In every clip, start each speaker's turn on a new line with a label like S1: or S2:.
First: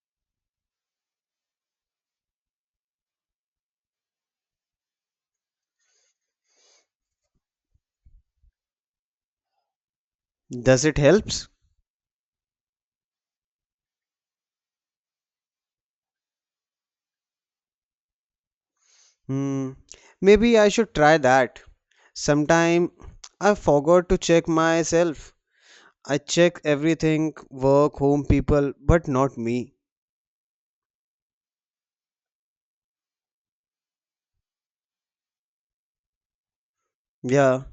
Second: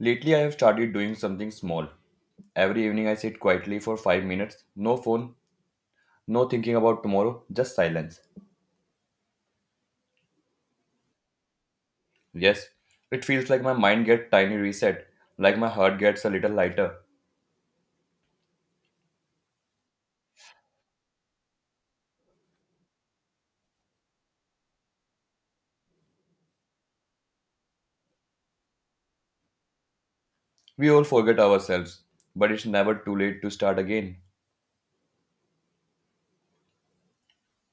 S1: Lately, I have started doing something small. Every evening, I sit quietly for 5 minutes. No phone, no thinking about tomorrow, just silence.
S2: Does it helps?
S1: Yes, it feels like my mind gets tiny reset, like my heart gets a little lighter.
S2: Hmm. Maybe I should try that. Sometime I forgot to check myself. I check everything, work, home, people, but not me.
S1: We all forget ourselves, but it's never too late to start again.
S2: Yeah.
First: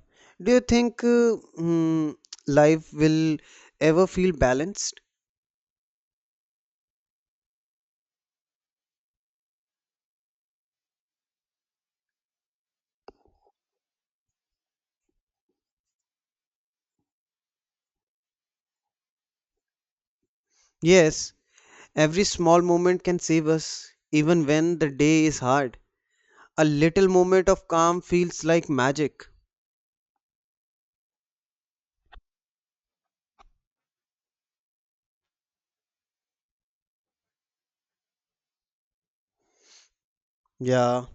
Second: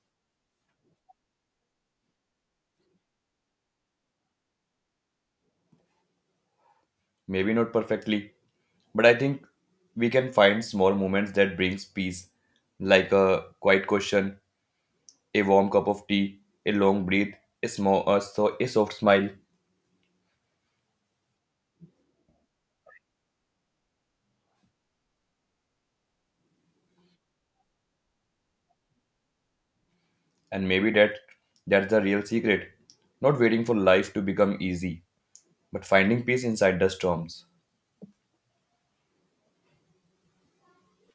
S2: Do you think life will ever feel balanced?
S1: Maybe not perfectly, but I think we can find small moments that brings peace, like a quiet question, a warm cup of tea, a long breath, a small, a, so, a soft smile.
S2: Yes. Every small moment can save us, even when the day is hard. A little moment of calm feels like magic.
S1: And maybe that's the real secret. Not waiting for life to become easy, but finding peace inside the storms.
S2: Yeah.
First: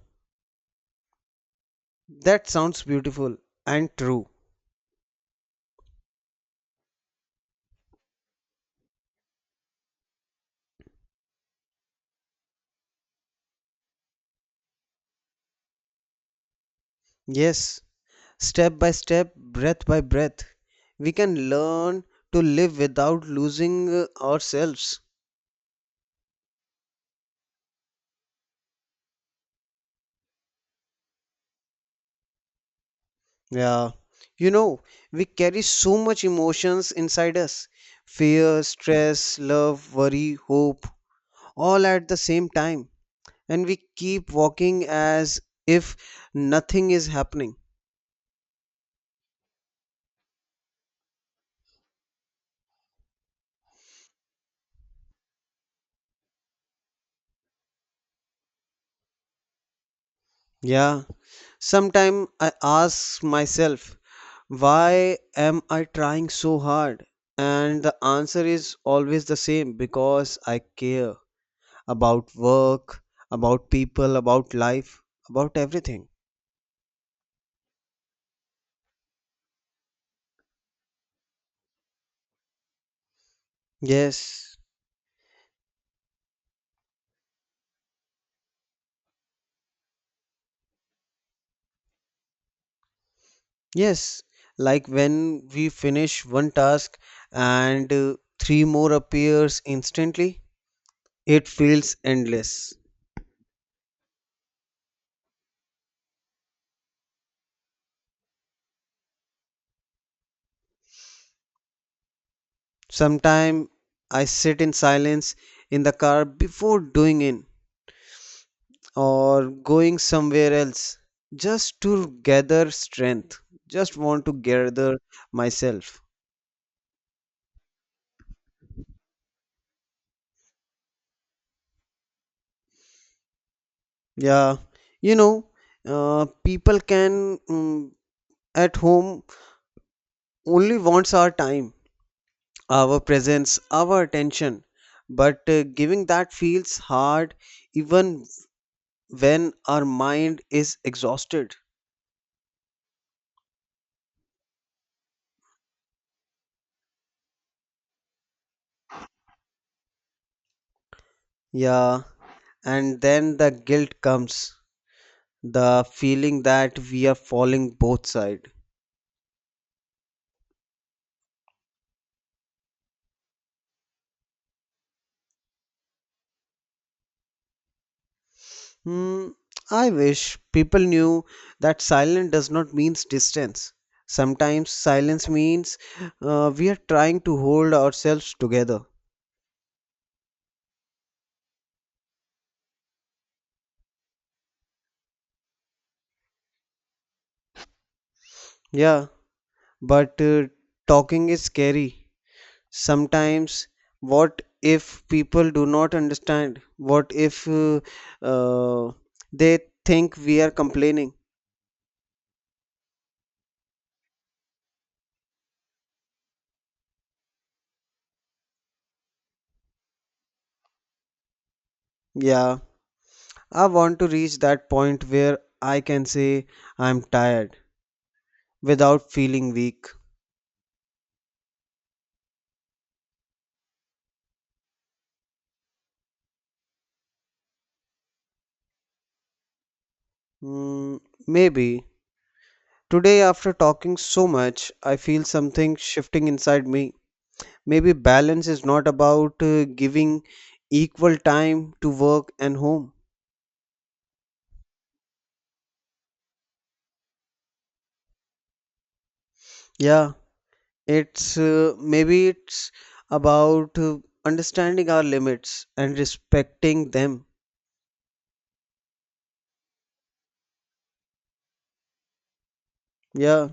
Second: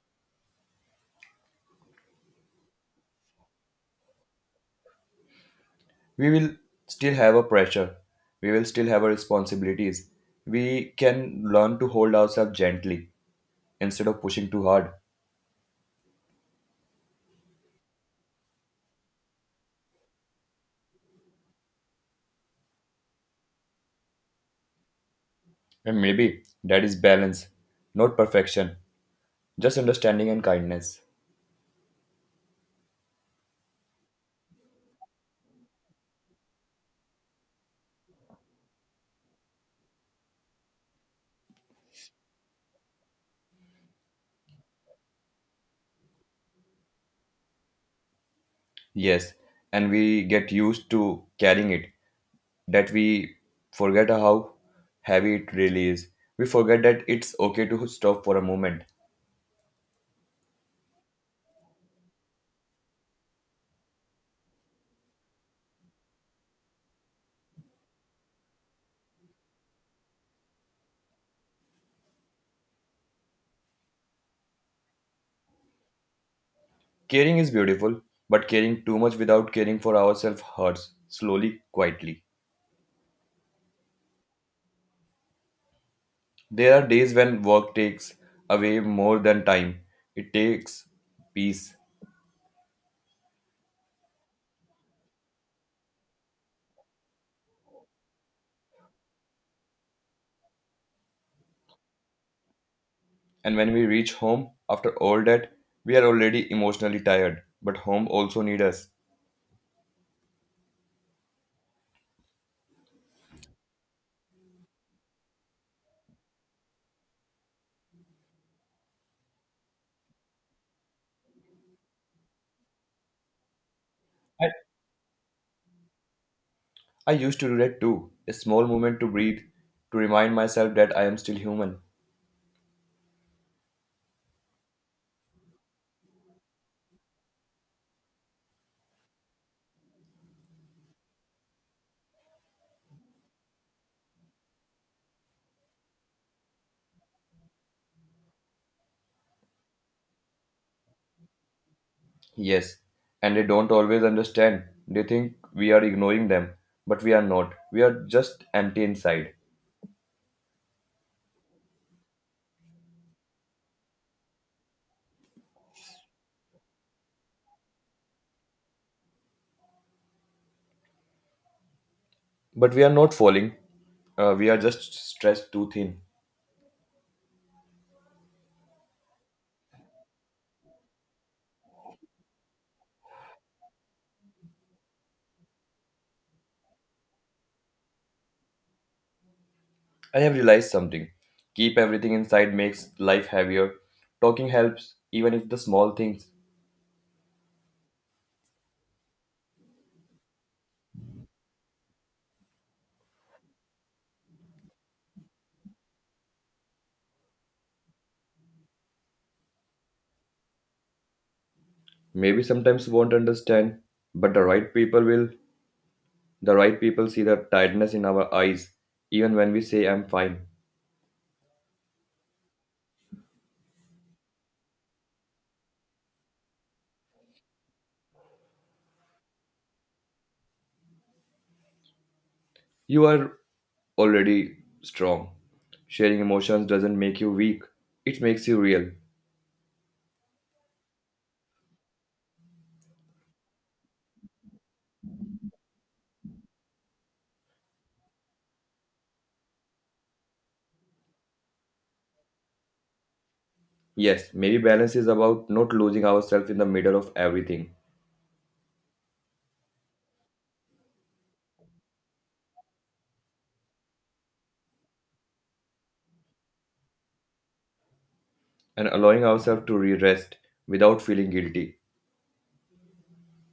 S2: That sounds beautiful and true.
S1: We will still have a pressure. We will still have our responsibilities. We can learn to hold ourselves gently instead of pushing too hard.
S2: Yes. Step by step, breath by breath, we can learn to live without losing ourselves.
S1: And maybe that is balance, not perfection, just understanding and kindness.
S2: Yeah. You know, we carry so much emotions inside us, fear, stress, love, worry, hope, all at the same time. And we keep walking as if nothing is happening.
S1: Yes, and we get used to carrying it that we forget how heavy it really is. We forget that it's okay to stop for a moment.
S2: Yeah. Sometimes I ask myself, why am I trying so hard? And the answer is always the same, because I care about work, about people, about life, about everything.
S1: Caring is beautiful, but caring too much without caring for ourselves hurts, slowly, quietly.
S2: Yes,
S1: There are days when work takes away more than time, it takes peace.
S2: yes. Like when we finish one task and three more appears instantly, it feels endless.
S1: And when we reach home after all that, we are already emotionally tired, but home also needs us.
S2: Sometime I sit in silence in the car before doing it or going somewhere else just to gather strength, just want to
S1: I,
S2: gather myself.
S1: I used to do that too. A small moment to breathe, to remind myself that I am still human.
S2: Yeah, you know, people can at home only wants our time, our presence, our attention, but giving that feels hard even when our mind is exhausted.
S1: Yes, and they don't always understand. They think we are ignoring them, but we are not. We are just empty inside.
S2: Yeah, and then the guilt comes, the feeling that we are falling both sides.
S1: But we are not falling. We are just stressed too thin.
S2: Hmm, I wish people knew that silence does not mean distance. Sometimes silence means we are trying to hold ourselves together.
S1: I have realized something. Keep everything inside makes life heavier. Talking helps, even if the small things.
S2: Yeah, but talking is scary. Sometimes, what if people do not understand? What if uh, they think we are complaining?
S1: Maybe sometimes won't understand, but the right people will. The right people see the tiredness in our eyes, even when we say I'm fine.
S2: Yeah, I want to reach that point where I can say I'm tired without feeling weak.
S1: You are already strong. Sharing emotions doesn't make you weak, it makes you real.
S2: Mm, maybe. Today, after talking so much, I feel something shifting inside me. Maybe balance is not about giving equal time to work and home.
S1: Yes, maybe balance is about not losing ourselves in the middle of everything
S2: Yeah, it's maybe it's about understanding our limits and respecting them.
S1: and allowing ourselves to re rest without feeling guilty
S2: Yeah,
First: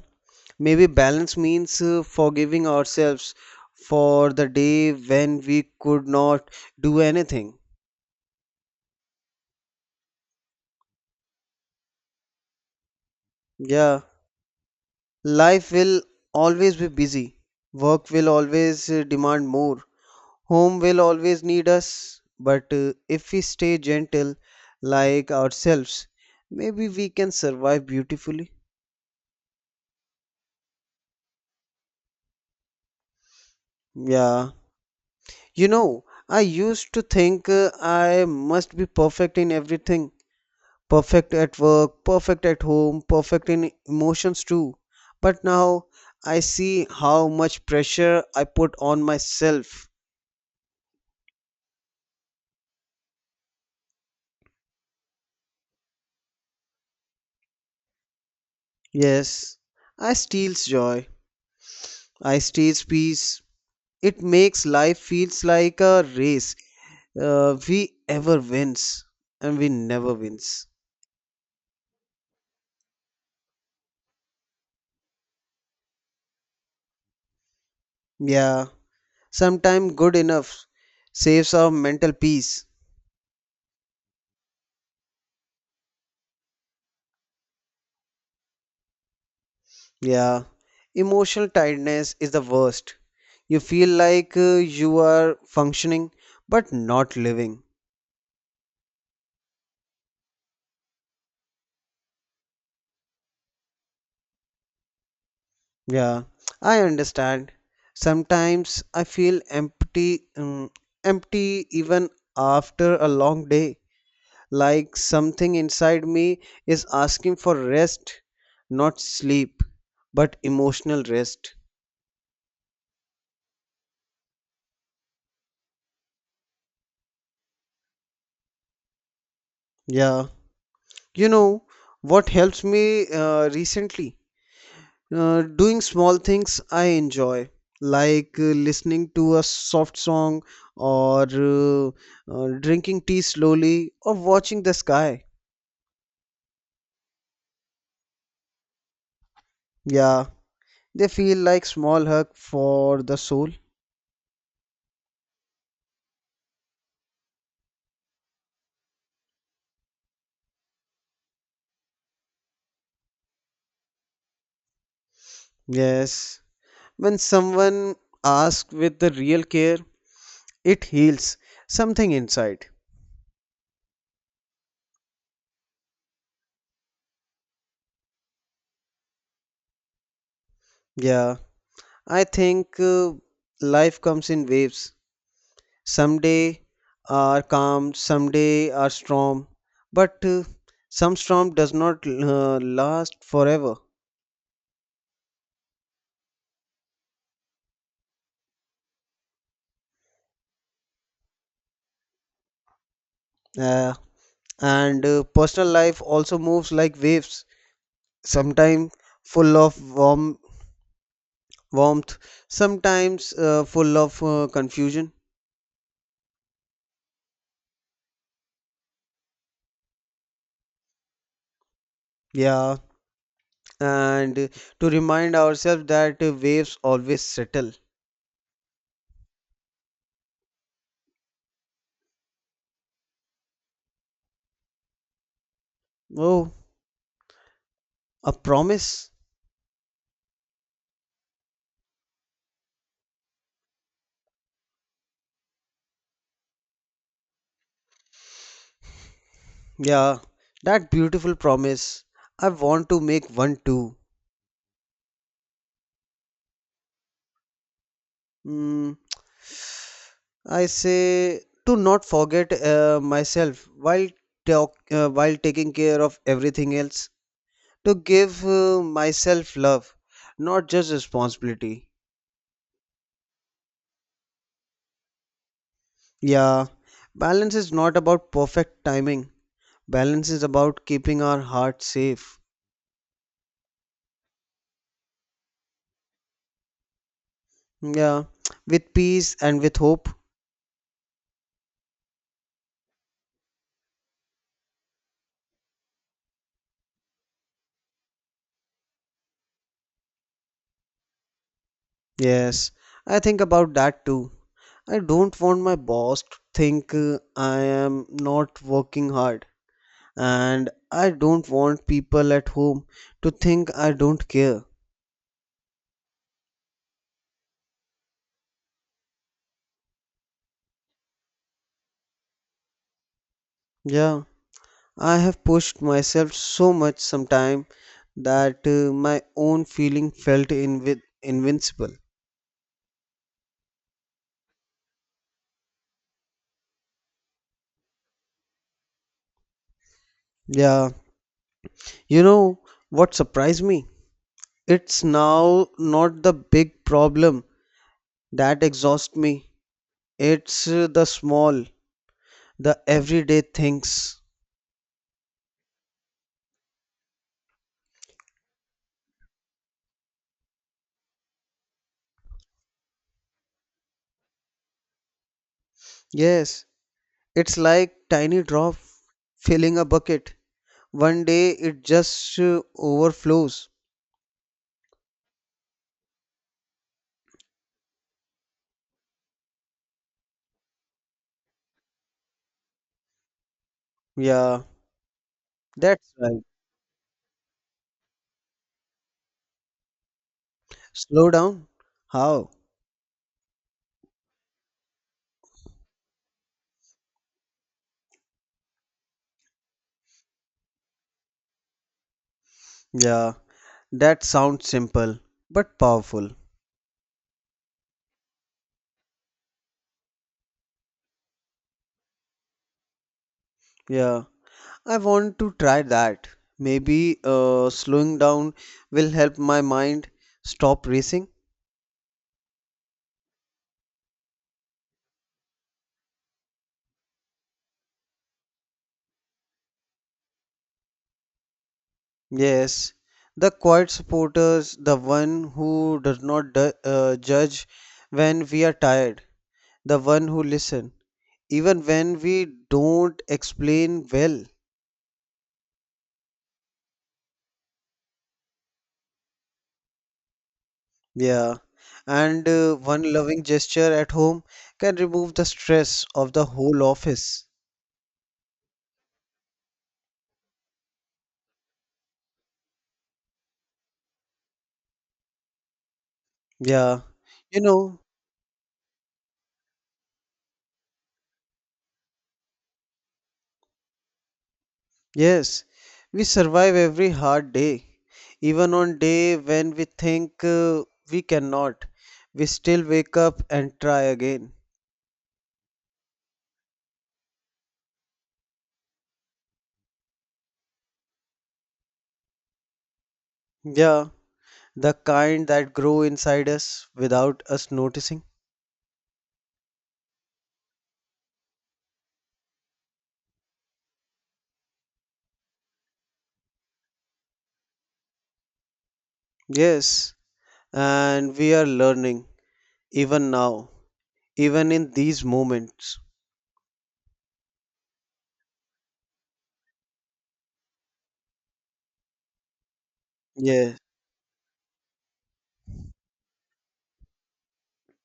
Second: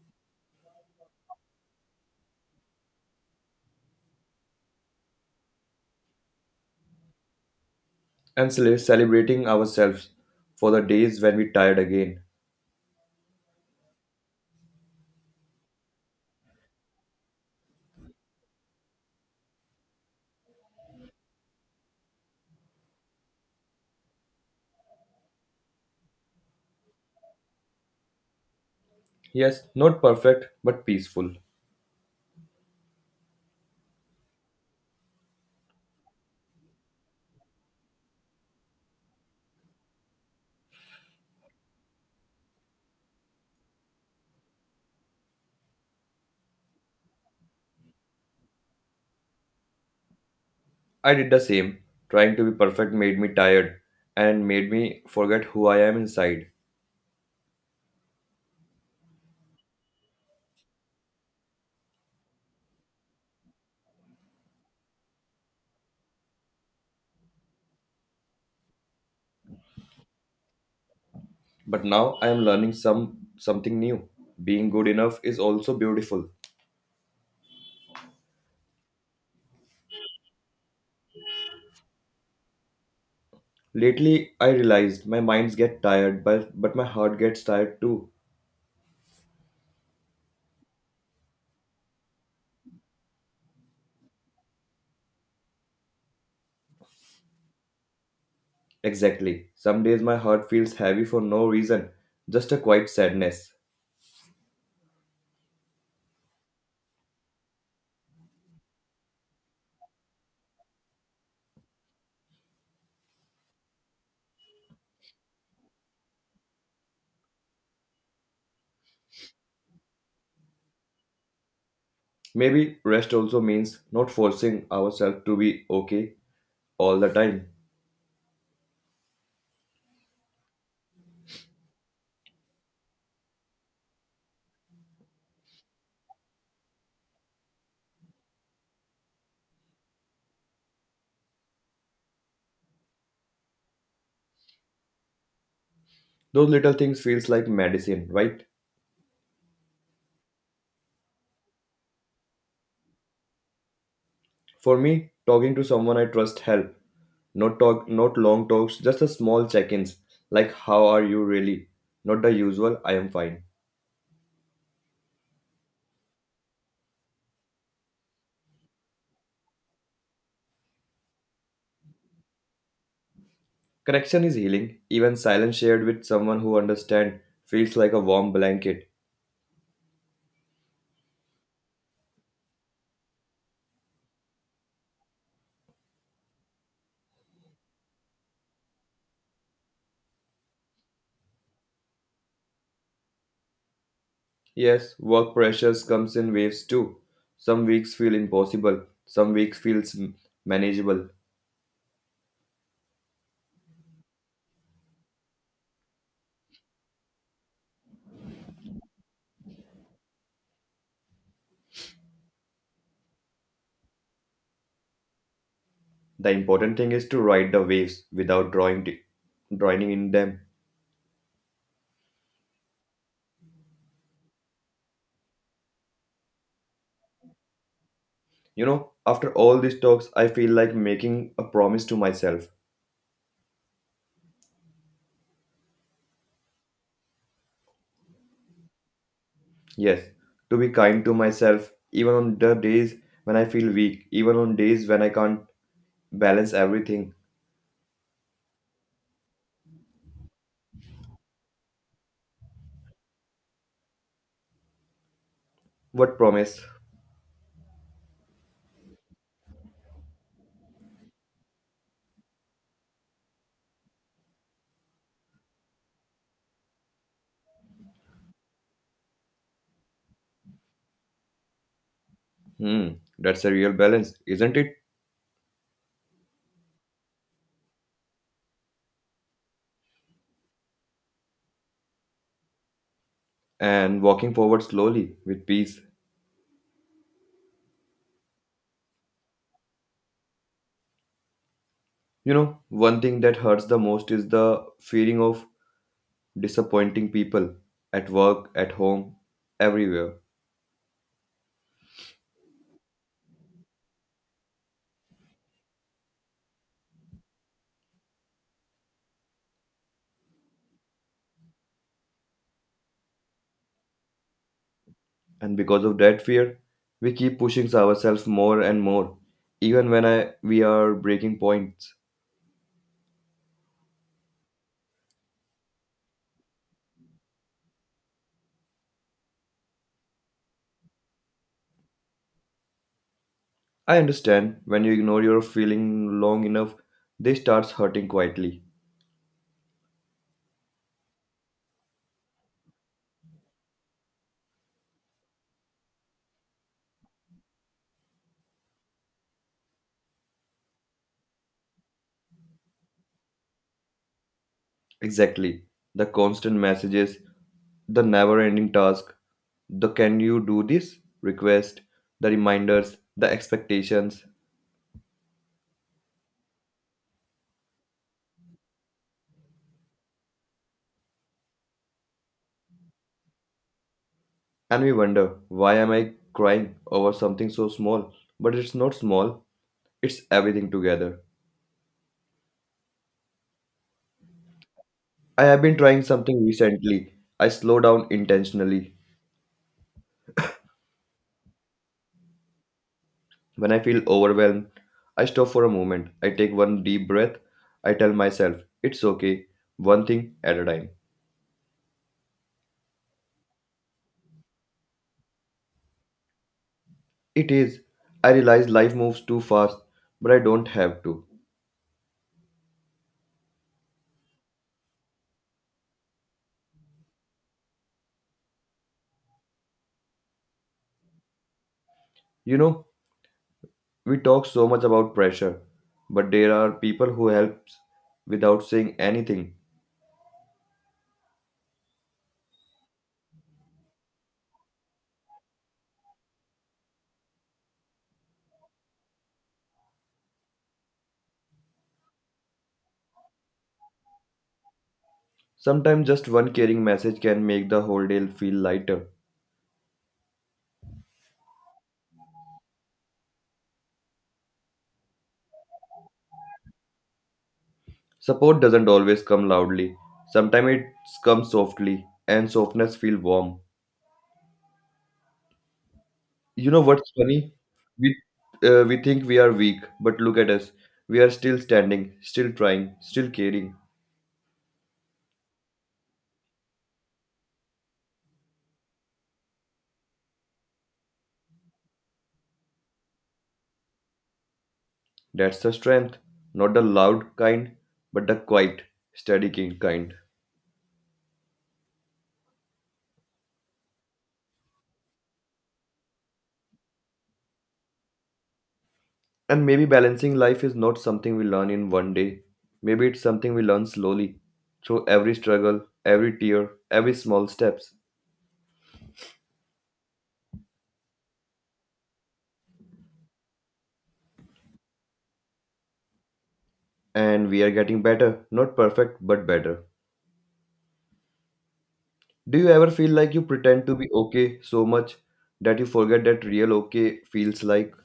S2: maybe balance means forgiving ourselves for the day when we could not do anything.
S1: and celebrating ourselves for the days when we tired again.
S2: Yeah. Life will always be busy. Work will always demand more. Home will always need us. But if we stay gentle, like ourselves, maybe we can survive beautifully.
S1: Yes, not perfect but peaceful.
S2: Yeah. You know, I used to think I must be perfect in everything, perfect at work, perfect at home, perfect in emotions too. But now I see how much pressure I put on myself.
S1: I did the same. Trying to be perfect made me tired and made me forget who I am inside.
S2: Yes, I steals joy. I steals peace. It makes life feels like a race. We ever wins and we never wins.
S1: But now I am learning something new. Being good enough is also beautiful.
S2: Yeah, sometime good enough saves our mental peace.
S1: Lately I realized my minds get tired but my heart gets tired too.
S2: Yeah, emotional tiredness is the worst. You feel like you are functioning but not living.
S1: Exactly. Some days my heart feels heavy for no reason, just a quiet sadness.
S2: Yeah, I understand. Sometimes I feel empty even after a long day, like something inside me is asking for rest, not sleep, but emotional rest.
S1: Maybe rest also means not forcing ourselves to be okay all the time.
S2: Yeah, you know what helps me recently? Doing small things I enjoy, like listening to a soft song or drinking tea slowly or watching the sky.
S1: Those little things feels like medicine, right?
S2: Yeah, they feel like small hug for the soul.
S1: For me, talking to someone I trust help. Not talk, not long talks, just a small check-ins like how are you really? Not the usual I am fine.
S2: Yes. When someone asks with the real care, it heals something inside.
S1: Correction is healing. Even silence shared with someone who understands feels like a warm blanket.
S2: Yeah. I think life comes in waves. Some day are calm, some day are storm. But some storm does not last forever.
S1: Yes, work pressures comes in waves too. Some weeks feel impossible, some weeks feels manageable.
S2: Uh, and personal life also moves like waves, sometimes full of warmth, sometimes full of confusion.
S1: The important thing is to ride the waves without drowning in them.
S2: Yeah, and to remind ourselves that waves always settle.
S1: You know, after all these talks, I feel like making a promise to myself.
S2: Oh, a promise?
S1: Yes, to be kind to myself, even on the days when I feel weak, even on days when I can't balance everything.
S2: Yeah, that beautiful promise. I want to make one too.
S1: What promise?
S2: Mm, I say to not forget myself while while taking care of everything else. To give myself love, not just responsibility.
S1: Hmm, that's a real balance, isn't it?
S2: Yeah, balance is not about perfect timing. Balance is about keeping our heart safe.
S1: And walking forward slowly with peace.
S2: Yeah, with peace and with hope.
S1: You know, one thing that hurts the most is the feeling of disappointing people at work, at home, everywhere.
S2: Yes, I think about that too. I don't want my boss to think I am not working hard. And I don't want people at home to think I don't care.
S1: And because of that fear, we keep pushing ourselves more and more, even we are breaking points.
S2: Yeah, I have pushed myself so much sometime that my own feeling felt invincible.
S1: I understand when you ignore your feeling long enough, they starts hurting quietly.
S2: Yeah, you know what surprised me? It's now not the big problem that exhausts me. It's the small, the everyday things.
S1: Exactly. The constant messages, the never-ending task, the can you do this request, the reminders, the expectations,
S2: Yes, it's like tiny drop filling a bucket. One day it just overflows.
S1: and we wonder why am I crying over something so small? But it's not small, it's everything together.
S2: Yeah,
S1: I have been trying
S2: that's
S1: something
S2: right.
S1: recently. I slow down intentionally.
S2: Slow down. How?
S1: When I feel overwhelmed, I stop for a moment. I take one deep breath. I tell myself, it's okay, one thing at a time.
S2: Yeah, that sounds simple but powerful.
S1: It is. I realize life moves too fast, but I don't have to.
S2: Yeah. I want to try that. Maybe slowing down will help my mind stop racing.
S1: You know, we talk so much about pressure, but there are people who helps without saying anything.
S2: Yes, the quiet supporters, the one who does not judge when we are tired, the one who listen even when we don't explain well.
S1: Sometimes just one caring message can make the whole day feel lighter.
S2: Yeah, and one loving gesture at home can remove the stress of the whole office.
S1: Support doesn't always come loudly. Sometimes it comes softly, and softness feels warm. You know
S2: Yeah,
S1: what's funny?
S2: you know.
S1: We we think we are weak, but look at us. We are still standing, still trying, still caring.
S2: Yes, we survive every hard day. Even on day when we think we cannot, we still wake up and try again.
S1: That's the strength, not the loud kind, but the quiet, steady kind.
S2: Yeah, the kind that grow inside us without us noticing.
S1: And maybe balancing life is not something we learn in one day. Maybe it's something we learn slowly, through every struggle, every tear, every small steps.
S2: Yes, and we are learning even now, even in these moments.
S1: And we are getting better, not perfect, but better. Do you ever feel like you
S2: Yes,
S1: pretend to be okay so much that you forget that real okay feels like?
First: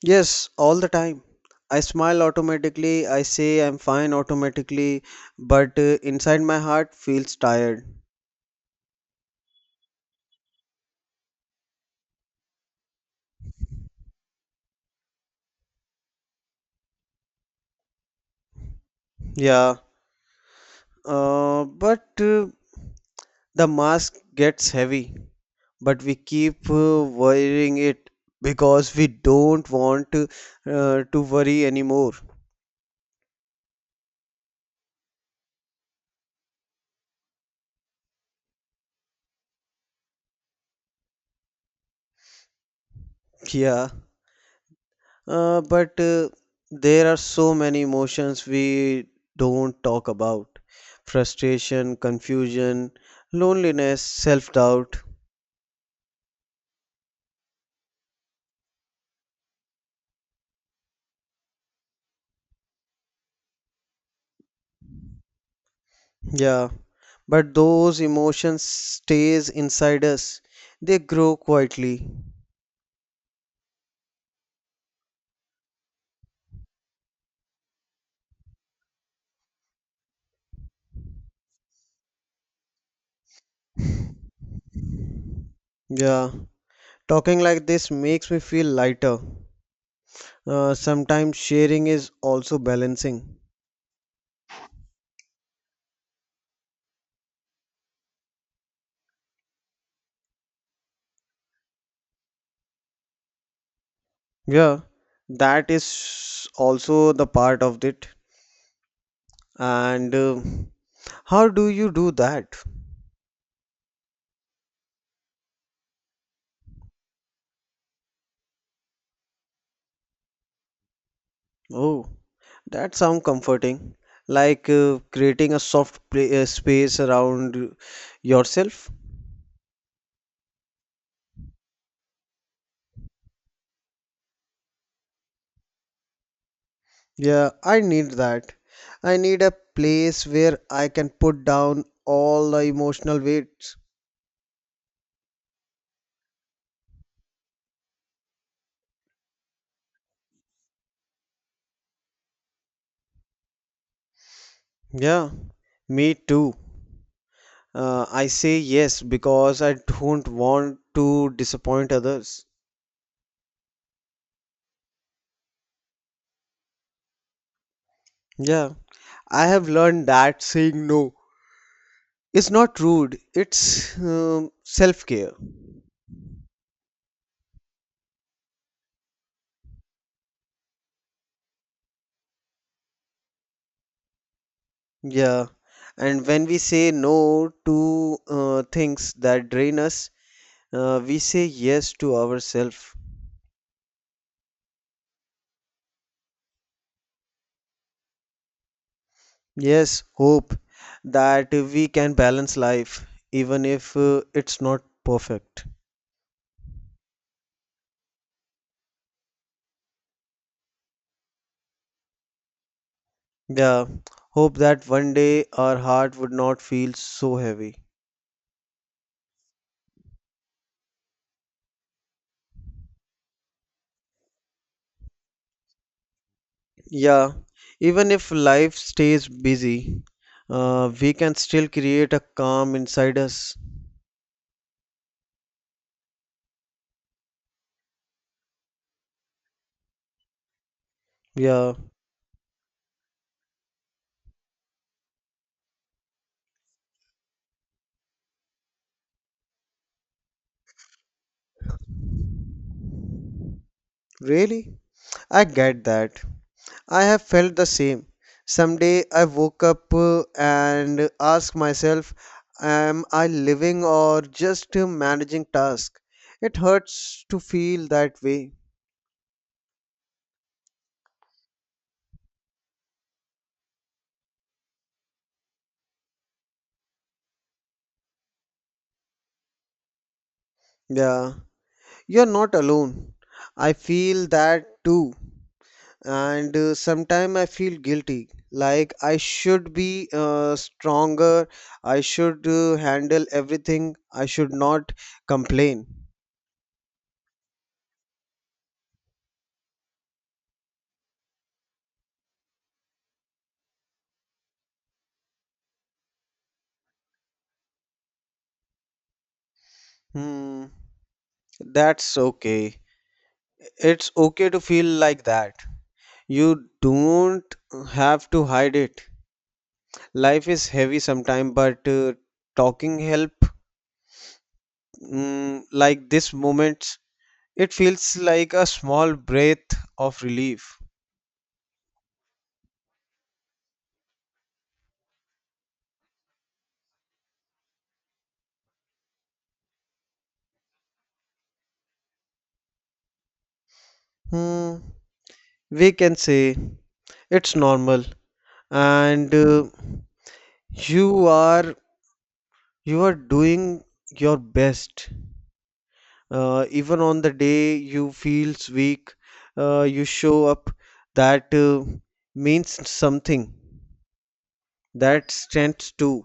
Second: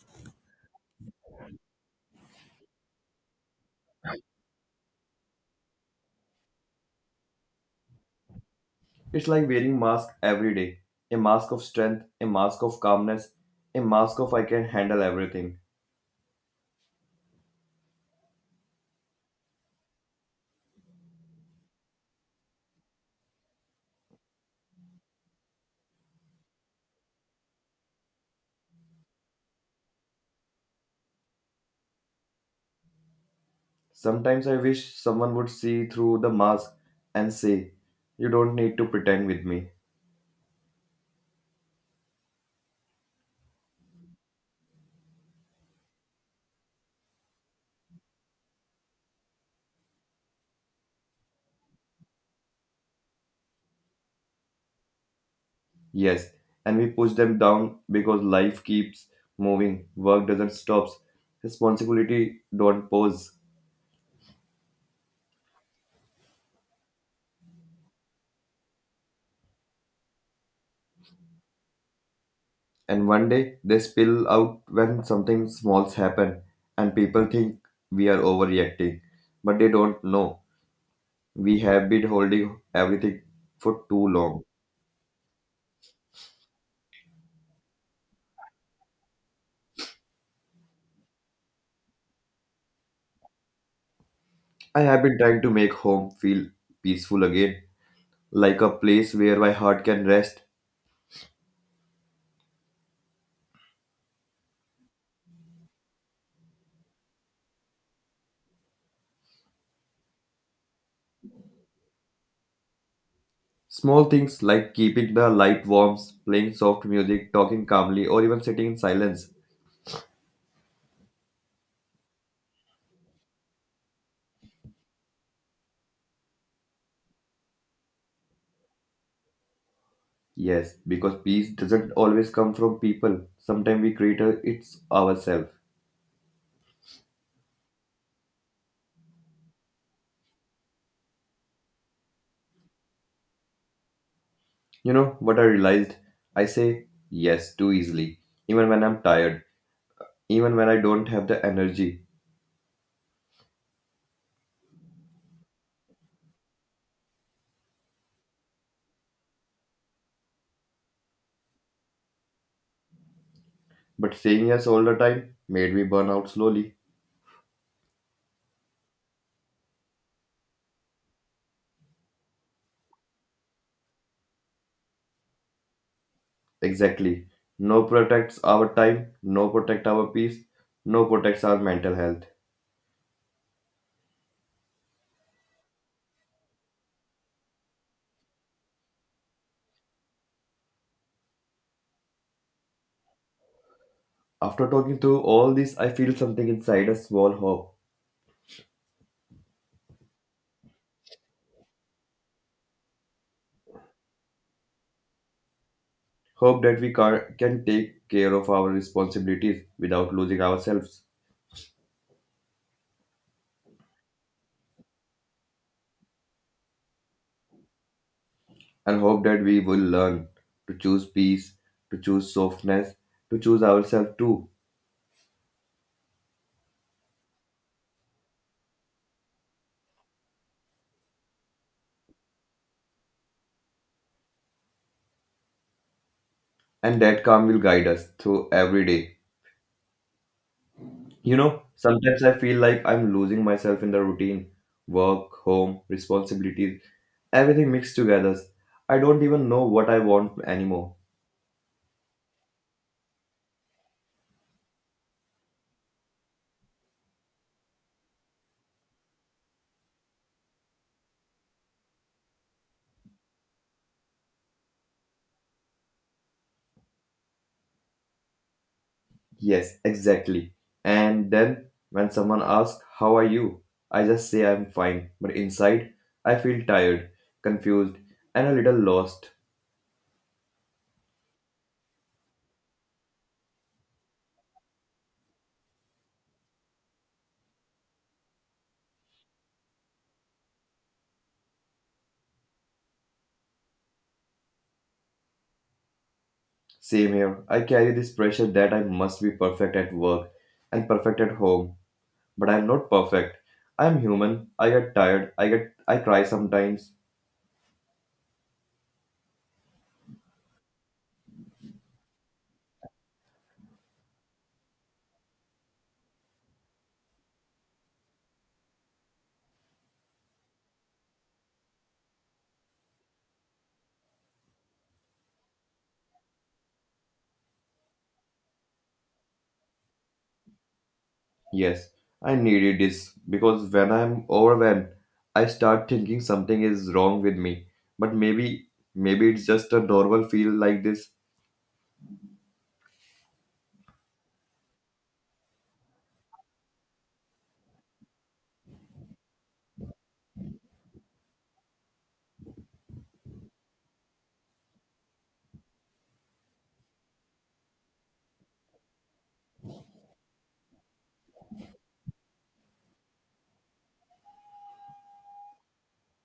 S2: yes, all the time. I smile automatically, I say I'm fine automatically, but inside my heart feels tired.
S1: It's like wearing mask every day. A mask of strength, a mask of calmness, a mask of I can handle everything.
S2: Yeah. But the mask gets heavy, but we keep wearing it because we don't want to worry anymore.
S1: Sometimes I wish someone would see through the mask and say, You don't need to pretend with me.
S2: Yeah, but there are so many emotions we don't talk about. Frustration, confusion, loneliness, self-doubt.
S1: Yes, and we push them down because life keeps moving, work doesn't stop, responsibility don't pause.
S2: Yeah, but those emotions stays inside us. They grow quietly.
S1: And one day they spill out when something smalls happen and people think we are overreacting, but they don't know we have been holding everything for too long.
S2: Yeah. Talking like this makes me feel lighter. Sometimes sharing is also balancing.
S1: I have been trying to make home feel peaceful again, like a place where my heart can rest.
S2: Yeah, that is also the part of it. And how do you do that?
S1: Small things like keeping the light warm, playing soft music, talking calmly, or even sitting in silence.
S2: Oh, that sounds comforting. Like creating a soft space around yourself.
S1: Yes, because peace doesn't always come from people. Sometimes we create it ourselves.
S2: Yeah, I need that. I need a place where I can put down all the emotional weights.
S1: You know what I realized? I say yes too easily, even when I'm tired, even when I don't have the energy.
S2: Yeah, me too. I say yes because I don't want to disappoint others.
S1: But saying yes all the time made me burn out slowly.
S2: Yeah, I have learned that saying no is not rude, it's self-care.
S1: Exactly. No protects our time, no protect our peace, no protects our mental health.
S2: Yeah, and when we say no to things that drain us, we say yes to ourselves.
S1: After talking through all this, I feel something inside a small hope.
S2: Yes, hope that we can balance life even if it's not perfect.
S1: Hope that we can take care of our responsibilities without losing ourselves.
S2: Yeah, hope that one day our heart would not feel so heavy.
S1: And hope that we will learn to choose peace, to choose softness, to choose ourselves too.
S2: Yeah, even if life stays busy, we can still create a calm inside us.
S1: And that calm will guide us through every day. You know,
S2: Yeah,
S1: sometimes I feel like I'm losing myself in the routine work, home, responsibilities, everything mixed together. I don't even know what I want anymore.
S2: really? I get that. I have felt the same. Someday I woke up and asked myself, am I living or just managing tasks? It hurts to feel that way.
S1: Yes, exactly. And then when someone asks, How are you? I just say I'm fine, but inside, I feel tired, confused, and a little lost.
S2: Yeah, you're not alone. I feel that too. And sometimes I feel guilty, like I should be stronger, I should handle everything, I should not complain.
S1: Same here, I carry this pressure that I must be perfect at work and perfect at home. But I'm not perfect. I'm human. I get tired. I cry sometimes.
S2: Hmm, that's okay. It's okay to feel like that. You don't have to hide it. Life is heavy sometimes, but talking help. Like this moments, it feels like a small breath of relief.
S1: Yes, I needed this because when I'm overwhelmed, I start thinking something is wrong with me. But maybe it's just a normal feel like this.
S2: Hmm, we can say it's normal, and you are, you are doing your best. Even on the day you feels weak, you show up. That means something. That strength too.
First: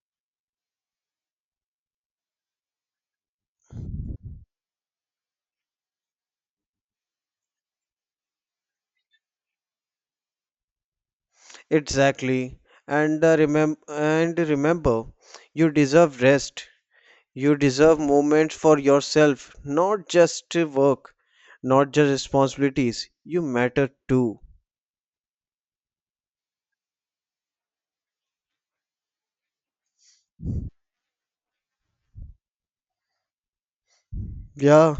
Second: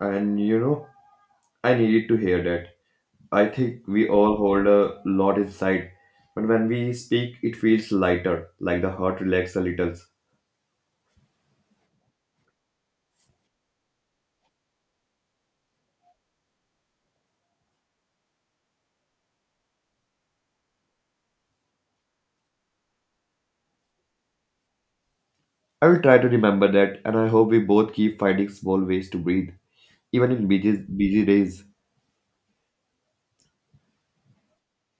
S1: And you know, I needed to hear that. I think we all hold a lot inside, but when we speak, it feels lighter, like the heart relaxes a little.
S2: Exactly. And remember you deserve rest. You deserve moments for yourself, not just work, not just responsibilities. You matter too.
S1: I will try to remember that, and I hope we both keep finding small ways to breathe, even in busy, busy days.
S2: Yeah,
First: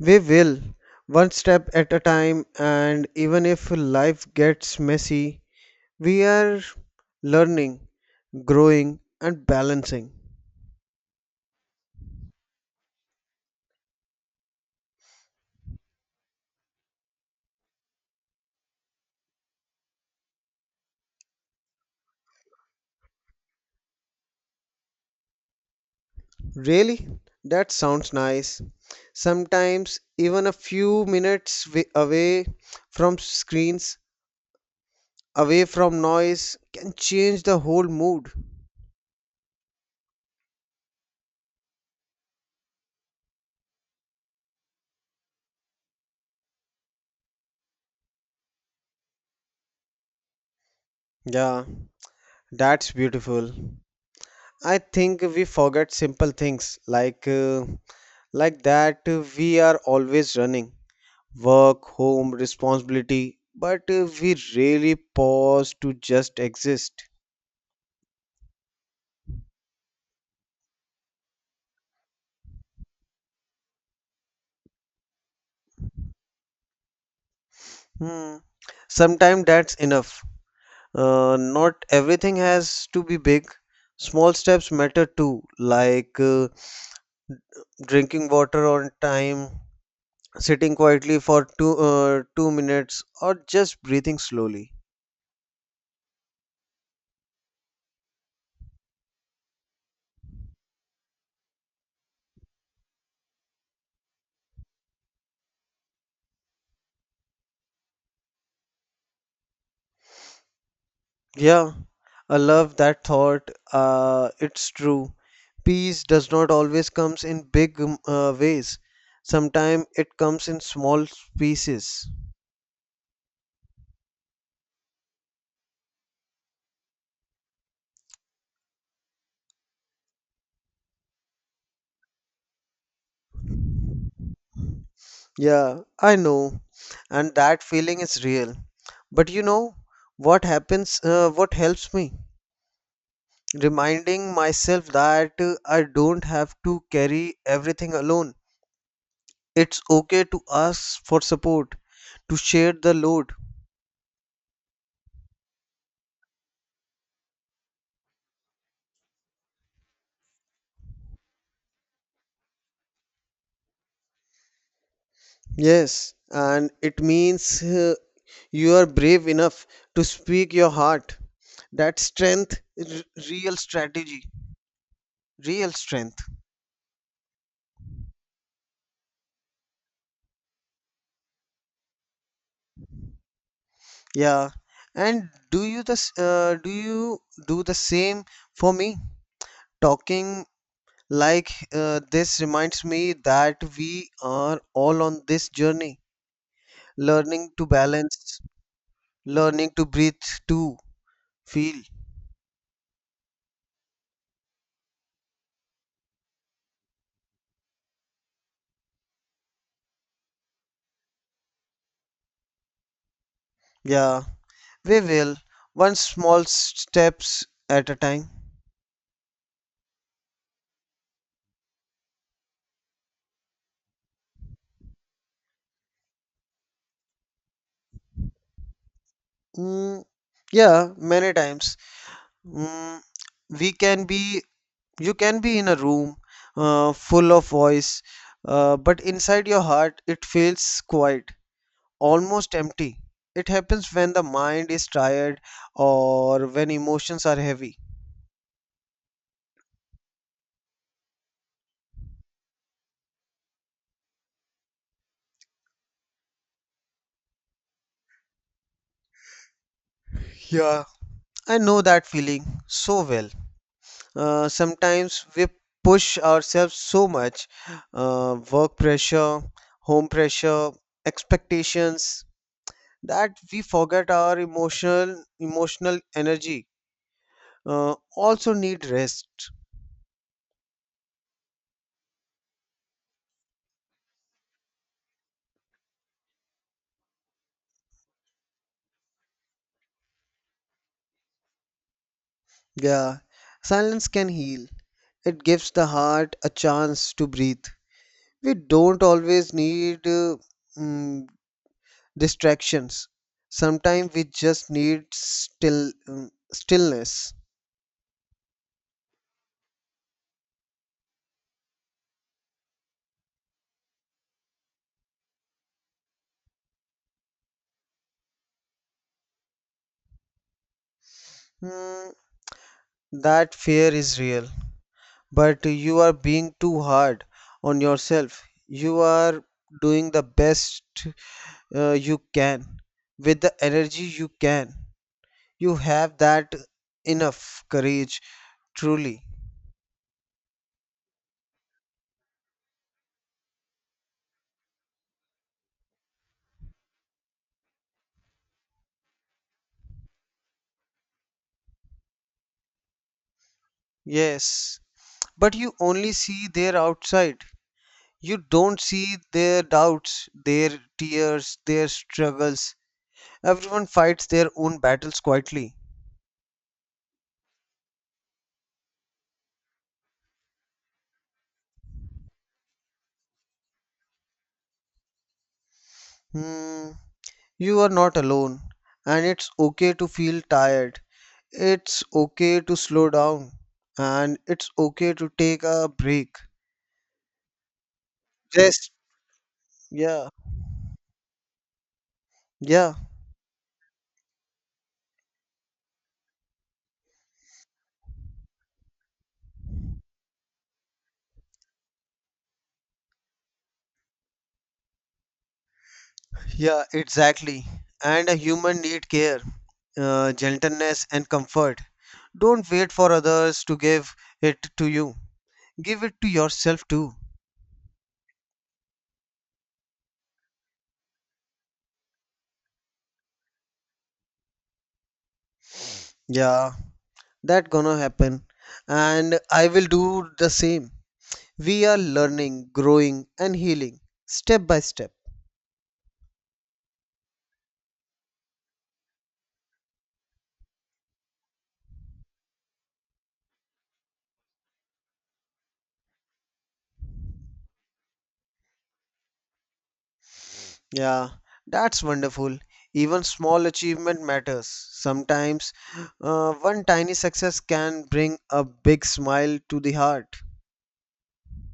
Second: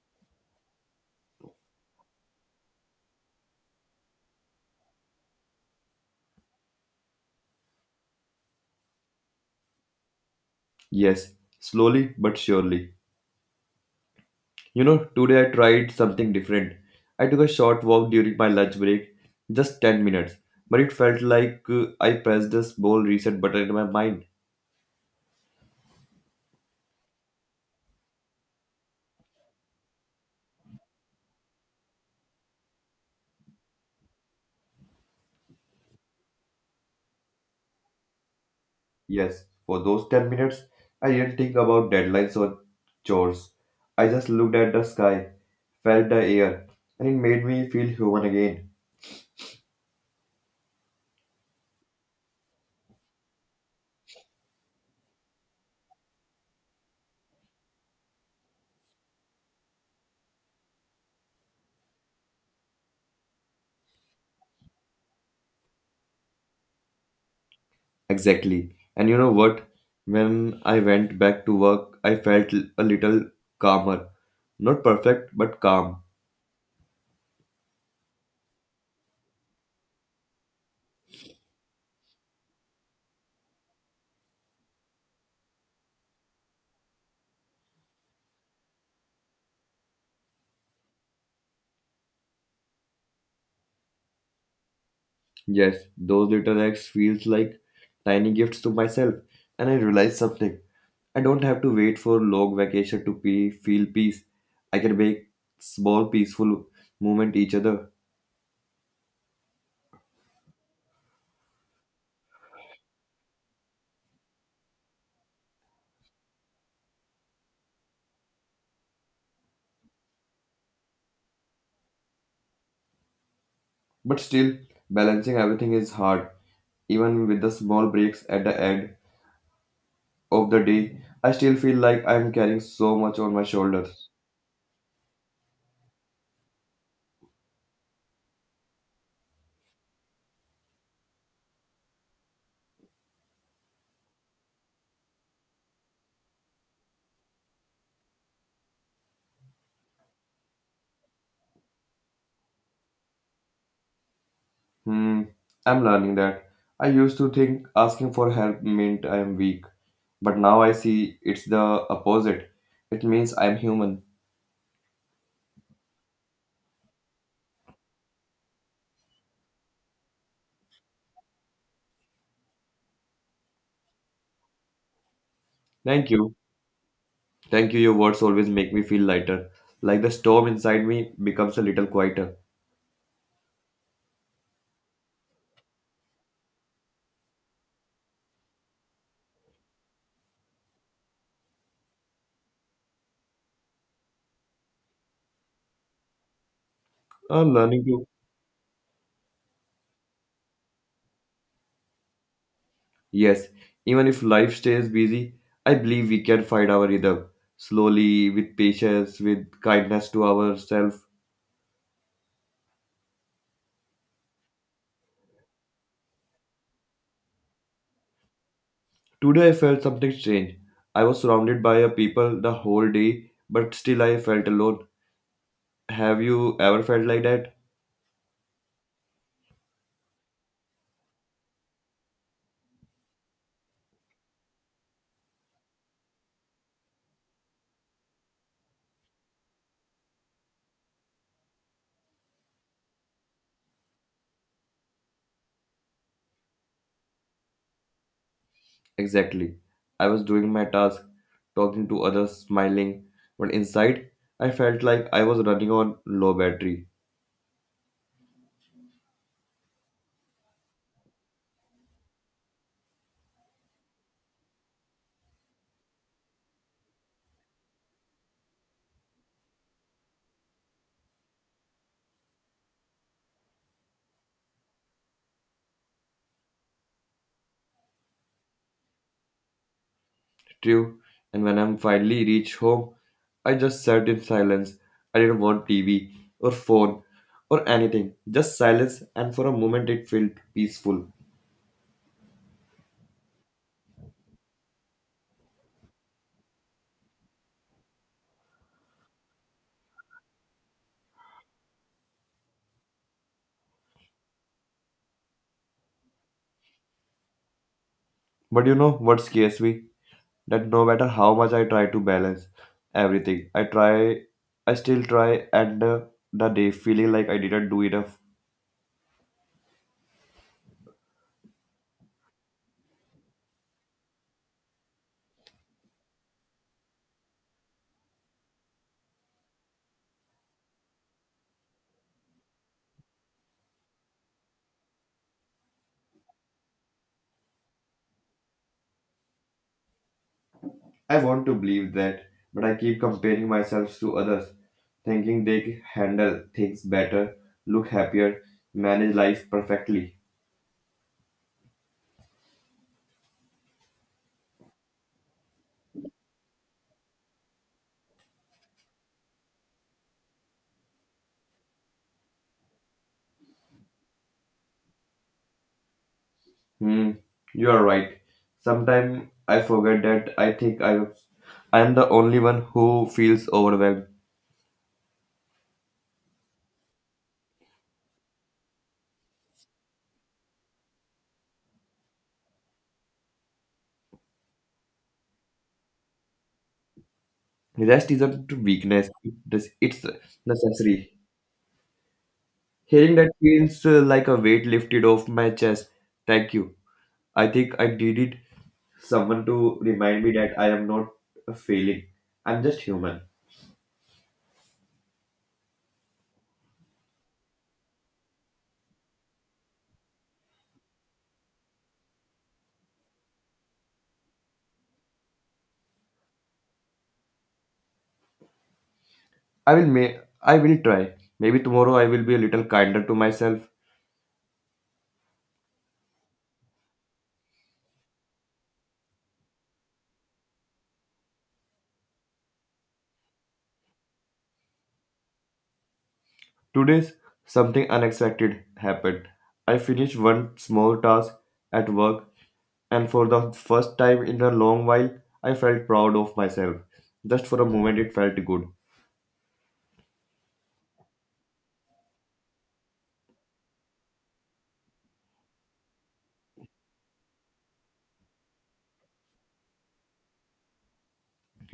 S2: we will. One step at a time, and even if life gets messy, we are learning, growing, and balancing.
S1: Yes, slowly but surely. You know, today I tried something different. I took a short walk during my lunch break, just 10 minutes, but it felt like I pressed a small reset button in my mind.
S2: Really? That sounds nice. Sometimes, even a few minutes away from screens, away from noise, can change the whole mood.
S1: Yes, for those 10 minutes, I didn't think about deadlines or chores. I just looked at the sky, felt the air, and it made me feel human again.
S2: Yeah. That's beautiful. I think we forget simple things like like that we are always running, work, home, responsibility, but we really pause to just exist.
S1: Exactly. And you know what? When I went back to work, I felt a little calmer. Not perfect, but calm.
S2: Hmm. Sometimes that's enough. Not everything has to be big. Small steps matter too, like drinking water on time, sitting quietly for 2 minutes, or just breathing slowly.
S1: Yes, those little acts feels like tiny gifts to myself, and I realize something. I don't have to wait for long vacation to feel peace. I can make small peaceful moment each other.
S2: Yeah, I love that thought. It's true. Peace does not always comes in big ways. Sometimes it comes in small pieces.
S1: But still, balancing everything is hard. Even with the small breaks at the end of the day, I still feel like I'm carrying so much on my shoulders.
S2: Yeah, I know, and that feeling is real. But you know what happens? What helps me? Reminding myself that I don't have to carry everything alone. It's okay to ask for support, to share the load.
S1: Hmm, I'm learning that. I used to think asking for help meant I am weak, but now I see it's the opposite. It means I'm human.
S2: Yes, and it means you are brave enough to speak your heart. That strength is real strategy, real
S1: Thank
S2: strength.
S1: you. Thank you. Your words always make me feel lighter. Like the storm inside me becomes a little quieter.
S2: Yeah. And do you do you do the same for me? Talking like this reminds me that we are all on this journey, learning
S1: I'm
S2: to
S1: learning to.
S2: balance, learning to breathe, to feel.
S1: Yes, even if life stays busy, I believe we can find our rhythm. Slowly, with patience, with kindness to ourselves.
S2: Yeah. We will, one small steps at a time.
S1: Today I felt something strange. I was surrounded by a people the whole day, but still I felt alone. Have you ever felt like that?
S2: Mm, yeah, many times. Mm, we can be, you can be in a room full of voice, but inside your heart it feels quiet, almost empty. It happens when the mind is tired or when emotions are heavy.
S1: Exactly. I was doing my task, talking to others, smiling, but inside I felt like I was running on low battery.
S2: Yeah, I know that feeling so well. Sometimes we push ourselves so much, work pressure, home pressure, expectations, that we forget our emotional energy also need rest.
S1: True. And when I finally reached home, I just sat in silence. I didn't want TV or phone or anything. Just silence, and for a moment it felt peaceful.
S2: Yeah, silence can heal. It gives the heart a chance to breathe. We don't always need mm, distractions. Sometimes we just need stillness.
S1: But you know what scares me? That no matter how much I try to balance everything, I try, I still try, and the day feeling like I didn't do enough.
S2: Mm, that fear is real, but you are being too hard on yourself. You are doing the best you can with the energy you can. You have that enough courage, truly.
S1: I want to believe that, but I keep comparing myself to others, thinking they handle things better, look happier, manage life perfectly.
S2: Yes, but you only see their outside. You don't see their doubts, their tears, their struggles. Everyone fights their own battles quietly.
S1: Hmm, you are right. Sometimes I forget that I am the only one who feels overwhelmed.
S2: Hmm, you are not alone, and it's okay to feel tired. It's okay to slow down, and it's okay to take a break.
S1: Rest isn't
S2: Rest.
S1: weakness, it's
S2: Yeah,
S1: necessary.
S2: yeah,
S1: Hearing that feels like a weight lifted off my chest. Thank you. I think I needed someone to remind me that I am not a failing. I'm just human.
S2: yeah, exactly. And a human need care, gentleness, and comfort. Don't wait for others to give it to you. Give it to yourself too.
S1: I will try. Maybe tomorrow I will be a little kinder to myself.
S2: Yeah, that gonna happen. And I will do the same. We are learning, growing, and healing step by step.
S1: Today's something unexpected happened. I finished one small task at work and for the first time in a long while I felt proud of myself. Just for a moment it felt good.
S2: Yeah, that's wonderful. Even small achievement matters. Sometimes one tiny success can bring a big smile to the heart.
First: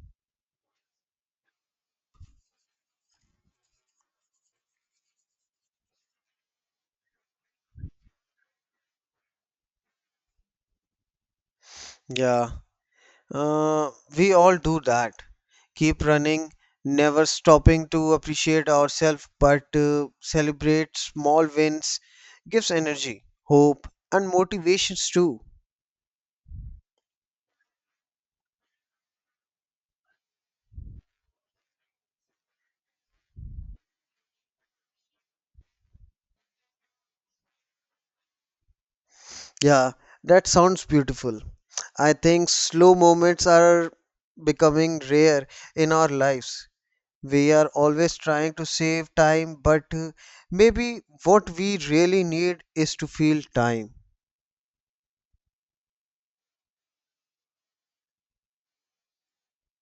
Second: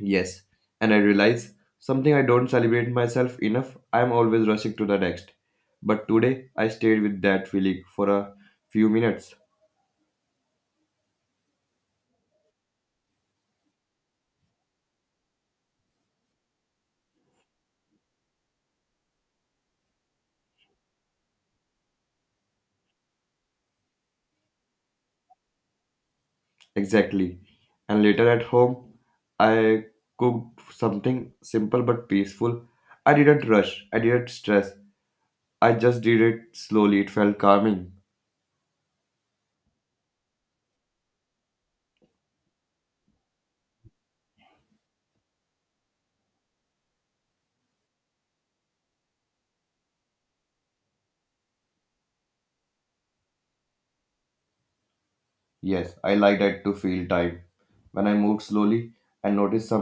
S1: Yes, and I realize something I don't celebrate myself enough. I am always rushing to the next. But today I stayed with that feeling for a few minutes
S2: Yeah, uh, we all do that, keep running, never stopping to appreciate ourselves, but celebrate small wins gives energy, hope, and motivations too.
S1: exactly. And later at home, I cooked something simple but peaceful. I didn't rush, I didn't stress. I just did it slowly. It felt calming.
S2: Yeah, that sounds beautiful. I think slow moments are becoming rare in our lives. We are always trying to save time, but maybe what we really need is to feel time.
S1: Yes, I like that to feel time. When I moved slowly and noticed something.